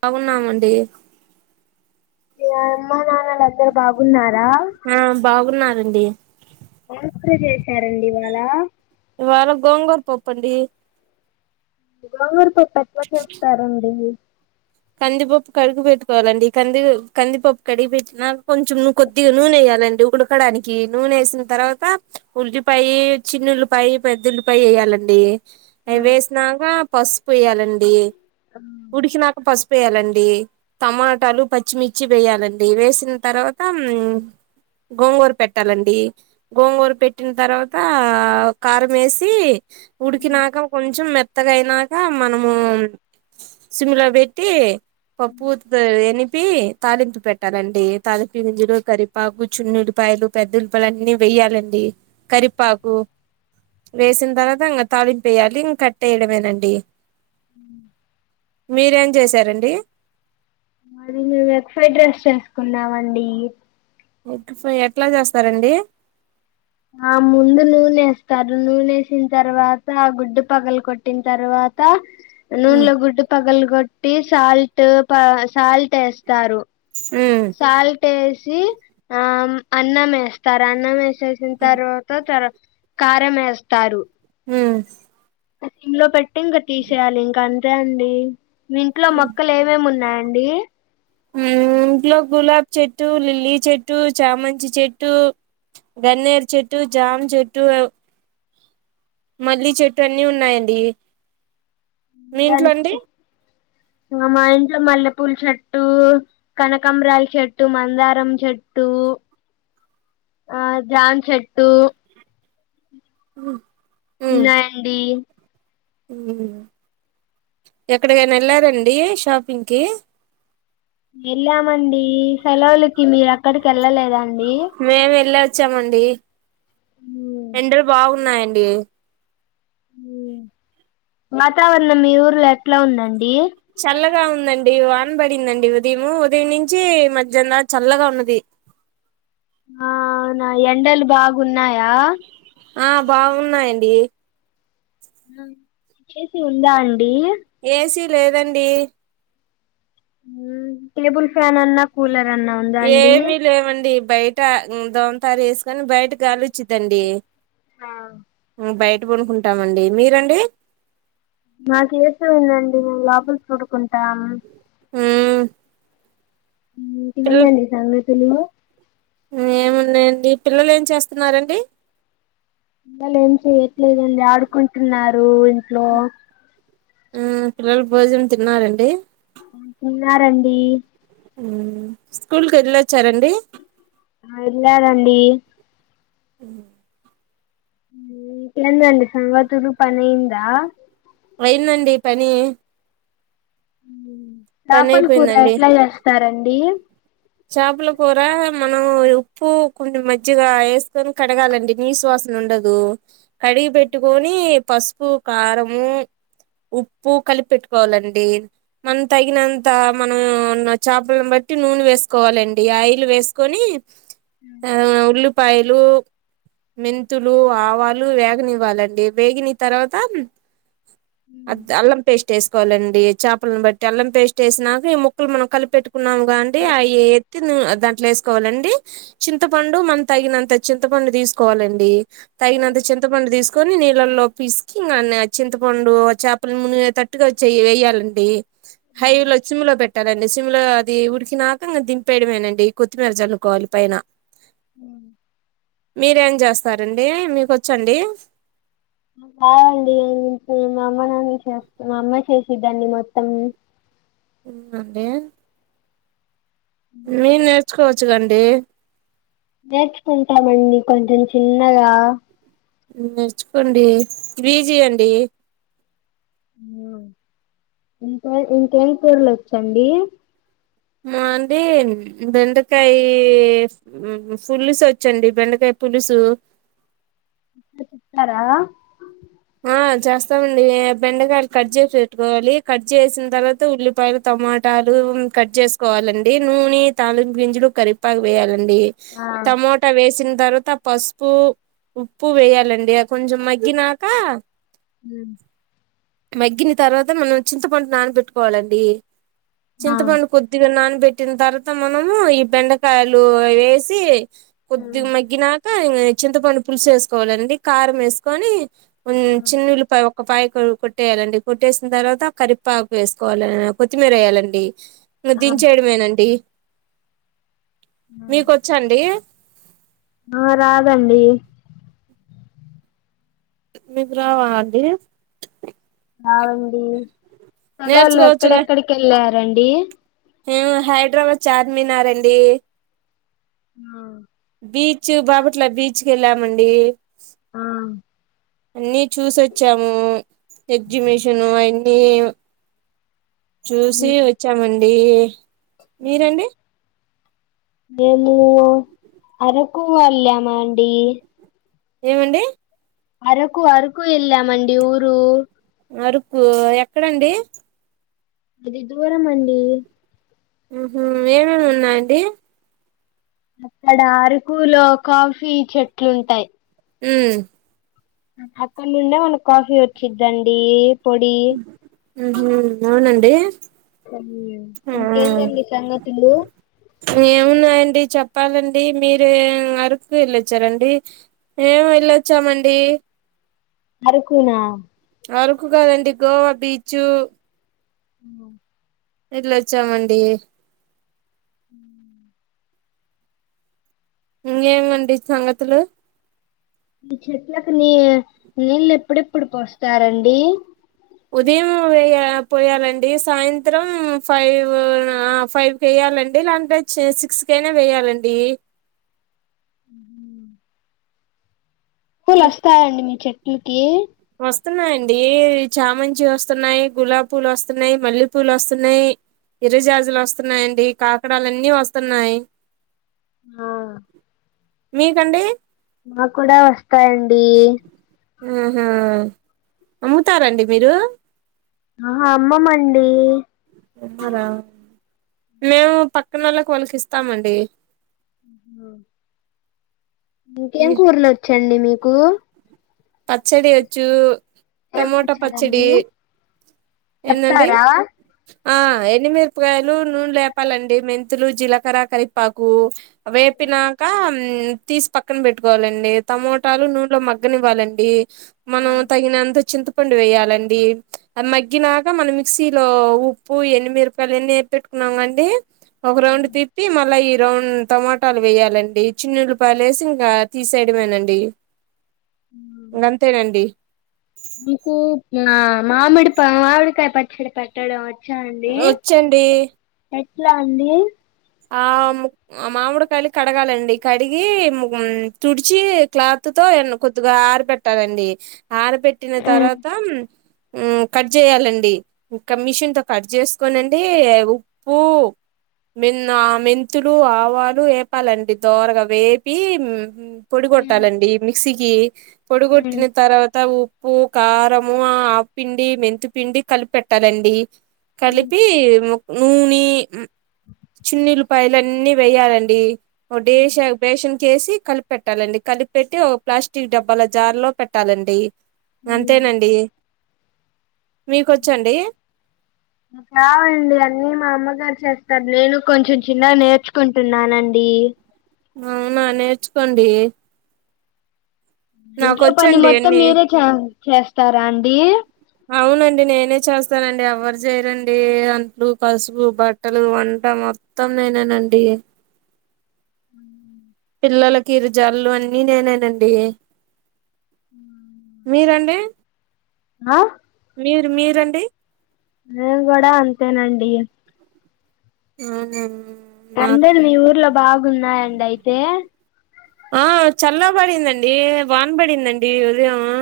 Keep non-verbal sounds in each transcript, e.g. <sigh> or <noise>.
బాగున్నామండి మీ అమ్మా నాన్నలందరు బాగున్నారా ఆ బాగున్నారండి ఏం కూర చేశారండీ ఇవాళ ఇవాళ గోంగూర పప్పు అండి గోంగూర పప్పు ఎట్లా చేస్తారండి మీ కందిపప్పు కడుగు పెట్టుకోవాలండి కంది కందిపప్పు కడిగి పెట్టినా కొంచె నువ్వు కొద్దిగా నూయ్యాలండి ఉడకడానికి నూన వేసిన తర్వాత ఉల్లిపాయి చిన్నల్లిపాయి పెద్ద ఉల్లిపాయ వేయాలండి అవి వేసినాక పసుపు వేయాలండి ఉడికినాక పసుపేయాలండి టమాటాలు పచ్చిమిర్చి వేయాలండి వేసిన తర్వాత గోంగూర పెట్టాలండి గోంగూర పెట్టిన తర్వాత కారం వేసి ఉడికినాక కొంచం మెత్తగా అయినాక మనము సింలో పెట్టి టీ పప్పు గుత్తితో ప్పి తాలింపు పెట్టాలండి తాలింపి గింజలు కరిపాకు చున్ను ఉలిపాయలు పెద్ద ఉలిపపాయ అన్నీ వ తీయ్యాలండి కరిపాకు వేసిన తర్వాత ఇంకా తాళింపు వేయాలి ఇంకా కట్టేయడమేనండి అ నిశ్శబ్దంగా ఉంది మీరేం చేసారండి మరి నువు ఎగ్ ఫ్రైడ్ రైస్ చేసుకున్నావండి ఎగ్ ఫ్రై ఎట్లా చేస్తారండి ఆ ముందు నూనేస్తారు నూనేసిన తర్వాత ఆ గుడ్డు పగలు కొట్టిన తర్వా త్త మ్మ్ నూనెలో గుడ్డు పగలు కొట్టి సాల్ట్ ప సాల్ట్ ఏస్తారు సాల్ట్ వేసి ఆ అన్నం ఏస్ తర అన్నం వేసేసిన తర్వాత తర కారం ఏస్తారు మ్ సిమ్ లో పెట్టి ఇంకా తీసేయాలి ఇంకా అంతే అండి మీ ఇంట్లో మొక్కలు ఏమేమి ఉన్నాయండి మ్ ఇంట్లో గులాబ్ చెట్టు లిల్లీ చెట్టు చామంచి చెట్టు గన్నేర్ చెెట్టు జామ్ చెట్టు మల్లి చెట్టు అన్నీ ఉన్నాయండి మీ ఇంట్లో అండి <inaudible> మ మా ఇంట్లో మల్లెపూల చెట్టు కనకంబరాల చెట్టు మందారం చెట్టు <inaudible> ఆ జామ్ చెట్టు ఉ ఉన్నాయండి మ్ ఎక్కడికైనా ఎళ్ళరండి షాపింగ్కి వెళ్ళామండి సెలవులకి మీరు అక్కడికి వెళ్ళలేదండి మేము వెళ్ళొచ్చామండి ఎండలు బాగున్నాయండి వాతావరణం మీ ఊర్లో ఎట్లా ఉందం చల్లగా ఉందం డి వానబడిందండి ఉదయం ఉదయం నుంచి మధ్యహ్న చల్లగా ఉన్నది ఆవునా ఎండలు బాగున్నాయా ఆ బాగున్నాయండి అ ఏ సి ఉందా అన్ ఏసీ లేదండి మ్ టేబుల్ ఫ్యాన్ అన్నా కూలర్ అన్నా ఉందా అండి ఏమి లేవండి బయ ట దోమతారు ఏసుకొని బయట గాలి వచ్చిదండి ఆ బయట పడుకుంటామండి మీరండి మాకు ఏ సి ఉందండి మేం లోపలా పడుకుంటాం మ్ ఇంకేందండి సంగతులు నండి పిల్లలు ఏం చేస్తున్నారండి పిల్లలు ఏం చెయట్లేదండి ఆడుకుంటున్నారు ఇంట్లో ఉ పిల్లలు భోజనం తిన్నారండి మ్ తిన్నారండి మ్ స్కూల్కి వెళ్ళొచ్చారండి ఆ ఎల్లారండీ మ్ మ్ ఇంకేందండి సంగతులు పనైందా అయిందండి పని పని చాపల కూర అయిపోయిందండి ఎట్లా చేస్తారండి చేపల కూర మనం ఉప్పు కొన్ని మజ్జిగా వేసుకొని కడగాలండి నీసు వాసన్ ఉండదు కడిగి పెట్టుకొని పసుపు కారము ఉప్పు కలిపి పెట్టుకోవాలండి మనం తగినంత మనం ఉన్న చేపలను బట్ ట్టి నూనేస్ కోవాలండి ఆయిల్ వేసుకొని ఆ ఉల్లిపాయలు మెంతులు ఆవాలు వేగనివ్వాలండి వేగిన తర్వాత అళ్ళం పేస్ట్ వేసుకోవాలండి చేపలను బట్టి అల్లం పేస్ట్ వేసాక ఈ ముక్కలు మనం కలిపెట్ కున్నాముగా అండి అ ఎత్తి నువ్ దాంట్లో వేసుకోవాలండి చింతపండు మన తగినంత చింతపండు తీసుకోవాలండి తగినంత చింతపండు తీసుకొని నీళ్ళల్లో పిసికి ఇంగ న్ చింతపండు చేపలు మునిగే తట్టుగా వేయ్యాలండి హైవే లో సిమ్ లో పెట్టాలండి సిమ్ లో అది ఉడికినా క్కంగా దింపేయడమేనండి కొత్తిమీర చల్లుకోవాలి పైన అహ మీరేం చేస్తారండి మీకొచ్చండి చేస్తా మా అమ్మె చేసిద్దండి మొత్తం అవునా అండి మీరు నేర్చుకోవచ్చు కండి నేర్చుకుంటామండి కొంచెం చిన్నగా నేర్చుకోండి విజి అండి ఇంకా ఇంకేం కుర్లు వచ్చండి మా అండి బెండకాయ ఫుల్లుస్ వచ్చండి బెండకాయ పులుసు ారా ఆ చేస్తామండి బెండకాయలు కట్ చేసి పెట్టుకోవాలి కట్ చేసిన తర్వాత ఉల్లిపాయలు టమాటాలు కట్ చేసుకోవాలండి నూనె తలింపు గింజులు కరిపాకు వేయాలండి ఆ టమోట వేసిన్ తర్వాత పసుపు ఉప్పు వేయాలండి అ కొంచెం మగ్గినాక మ్ మగ్గిని తర్వాత మనం చింతపడు నానబెట్టుకోవాలండి ఆ ఆ చింతపండు కొద్దిగా నానబెట్టిన తర్వాత మనము ఈ బెండకాయలు వేసి కొద్దిగా మగ్గినాక చింతపండు పులుసు వేసుకోవాలండి కారం వేసుకొని కొం ఆ చిన్నల్లిపాయ ఒ ఒకపాయ కొట్టేయాలండి కొట్టేసిన తర్వాత కరిపాకు వేసుకోవాల కొత్తిమీర వేయాలండి నువ్వు ఆ దించేయడమేనండి మీకొచ్చ అండి ఆ రాదండి మీకు రావ అండి అవండి సలవుళ్ళో నేర్చుకోవచ్చుగా ఎక్కడెక్కడికి వెళ్ళారండి మీము హైదరాబాద్ చార్మినారండి ఆ బీచ్ బీచ్ బాపట్లా బీచ్ కేళ్ళామండి ఆ అన్నిీ చూసొచ్చాము ఎగ్జిబిషన్ అన్నీ చూసి వచ్చామండి మీరండి మేము అరకు వెళ్ళామండి ఏమండి అరకు అరకు వెళ్ళమండి ఊరు అరకు ఎక్కడండి అది దూరం అండి అహ ఏమేం ఉన్నాయండి అక్కడ అరకులో కాఫీ చెట్లు ఉంటాయ్ ఉ అక్కడ నుండే మనకి కాఫీ వచ్చిద్దండి పొడి ఉహు అవునండి ఆ ఇంకేందండి సంగతులు ఎమ్మునాయండి చెప్పాలండి మీరే అరకుకు వెళ్ళొచ్చారండి మేం వెళ్ళొచ్చామండి అరకునా అరకు కాదండి గోవా బీచు ఉ వెళ్ళొచ్చామండి ఉ ఇంగేంమండి సంగతులు ఈ చెట్లకు నీ నీళ్ళు ఎప్పుడెప్పుడు పోస్తారండి ఉదయం వే పోయాలండి సాయంత్రం ఫైవ్ ఆ ఫైవ్ కే కావాలంటే ఇలాం సిక్స్ కయినా వేయాలండి ఉ పూలు వస్తాయండి మీ చెట్లకి వస్తున్నాయండి చామంచి వస్తున్నాయ్ గులాబి పూలు వస్తున్నాయ్ మల్లె పూలు వస్తున్నాయ్ ఇరుజాజులు వస్తున్నాయండి కాకడాలన్నీ వస్తున్నాయ్ ఆ మీకండి మాకు కూడా వస్తాయండి ఆహ అమ్ముతారండి మీరు అహ అమ్మమండి అమ్మారా మేము పక్కన వాళ్ళకి వాళ్ళకి ఇస్తామండి అహ ఇంకేం కుర్లోచ్చండి మీకు పచ్చడి వచ్చు ఏం టమోటో పచ్చడి పచ్చడండి ఎంటండి చెప్తారా ఆ ఎన్ని మీర్ ఉకాయలు నూనెలు లేేపాలండి మెంతులు జీలకర కరిపాకు వేపినాక తీసి పక్కన పెట్టుకోవాలండి టమోటాలు నూనెలో మగ్గనివ్వాలండి మనం తగినంత చింతపండు వేయాలండి మ గ్గినాక మనం మిక్సీలో ఉప్పు ఎన్నిమిరపకాయలు ఎన్ని ఎపి పెట్టుకున్నాం అండి ఒక రౌండ్ తిప్పి మళ్ళా గ్రౌన్ టమాటాలు వేయాలండి చిన్న ఉల్లిపాయలు వేసి ఇంకా తీసేయడమేనండి ఇంగంతేనండి మీకు మామిడి ప మామిడికాయ పచ్చడి పెట్టడం వచ్చా అండి వచ్చండి ఎట్లా అండి ఆ మామిడికాయలు కడగాలండి కడిగి తుడిచి క్లాత్ త్తుతో ఎన్ కొద్దిగా ఆర పెట్టాలండి ఆర పెట్టిన తర్వాత ఉం కట్ చేయాలండి ఇంకా మిషన్తో కట్ చేసుకోనండి ఉప్పు మిన్న మెంతులు ఆవాలు వేపాలండి దోరగా వేపి పొడి గొట్టాలండి మిక్సీకి పొడి గొట్టిన తర్వాత ఉప్పు కారము ఆ ఆపిిండి మెంతి పిండి కలిపి పెట్టాలండి కలిపి నూని చున్నీలపాయలన్ని వేయాలండి ఒ డేష పేషన్కేసి కలిపెట్టాలండి కలిపిపెట్టి ఓ ప్లాస్టిక్ డబ్బాల జార్ లో పెట్టాలండి అంతేనండి మీకొచ్చండి నాక్ రావండి అన్నీ మా అమ్మగార్ చేస్తార్ నేను కొంచెం చిన్నగ నేర్చుకుంటున్నానండి అవునా నేర్చుకోండి ఇంట్లో పని నాకొచ్చండి మొత్తం అన్ని మీరే చ చెస్తారాండి అవునండి నేనే చేస్తానండి ఎవర్ చేయరండి అంట్లు కసుపు బట్టలు వ ంట మొత్తం నేనెనండి ఉ పిల్లలకి ఇరుజళ్లు అన్నీ నేనేనండి మీరండి అ మీర్ మీరండి నేను గుడా అంతేనండి అవునా నాకు అండలు మీ ఊర్లో బాగున్నాయండి అయితే ఆ చల్ల పడిందండి వాన పడిందండి ఉదయము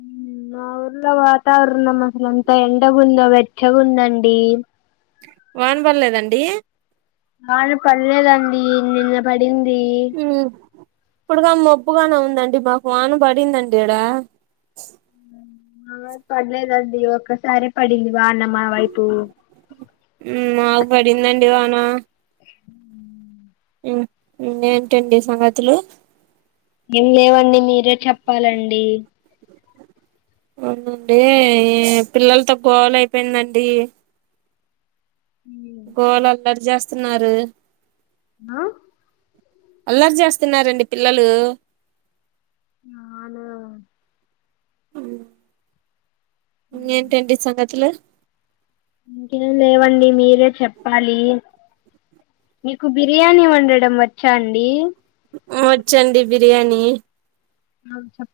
మ్ అ మా ఊర్లో వాతావర్ణం అసలు ఎంత ఎండగుందో వెచ్చగుందండి వాన పల్లేదండి వాన పల్లేదండి నిన్న పడింది ఇప్పుడుగ మబ్బుగానే ఉందండి మాకు వాన పడిందండి ఇడా మావైప్ పడలేదండి ఒక్కసారే పడింది వాన మా వైపు హ్మ్ మాక్ పడిందడి వాన హ్మ్ ఇంగెంటండి సంగతులు ఏం లేవండి మీరే చెప్పాలండి అవునండి ఏ పిల్లలతో గోల అయిపోయిందండి గోళ అల్లరి చేస్తన్నారు అ అల్లరి చేస్తున్నారండి పిల్లలు నాలుగొ ఇంగెంటండి సంగతులు ఇంకేం లేవండి మీరే చెప్పాలి మీకు బిర్యానీ వండడం వచ్చా అండి వచ్చండి బిర్యానీ అ చెప్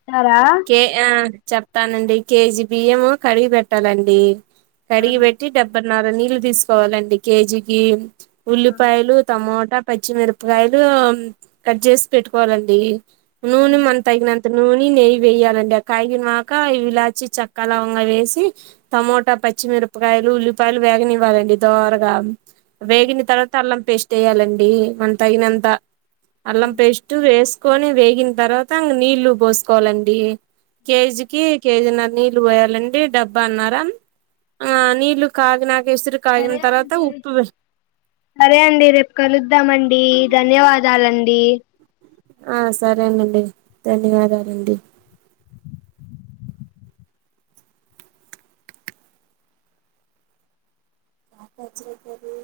కే ఆ చెప్తానండి కేజీ బియ్యము కడిగి పెట్టాలండి కడిగి పెట్టి డబ్బన్నర నీళ్ళు తీసుకోవాలండి కేజీకి ఉల్లిపాయలు తమోటా పచ్చిమిరపకాయలు కట్ చేసి పెట్టుకోవాలండి నూనె మంతగినంత నూనె నెయి వేయాలండి ఆ కాగినక ఇలాచి చక్క లవంగా వేసి టమోటా పచ్చిమిరపకాయ లు ఉల్లిపాయలు వేగనివ్వాలండి దోరగా వేగిన తర్వాత అల్లం పేస్ట్ వేయాలండి మంతగినంత అల్లం పేస్ట్ వేసుకొని వేగిన తర్వాత ఇంగ నీళ్లు పోసుకోవాలండి కేజికి కేజీ నర్ నీళ్లు పోయాలండి డబ్బాన్నర ఆ నీళ్లు కాగినా కాగిన తర్వాత ఉప్పు వేస్ సరే అండి రేపు కలుద్దామండి ధన్యవాదాలండి ఆ సరేనండి ధన్యవాదాలండి నాకచ్చిరంటండి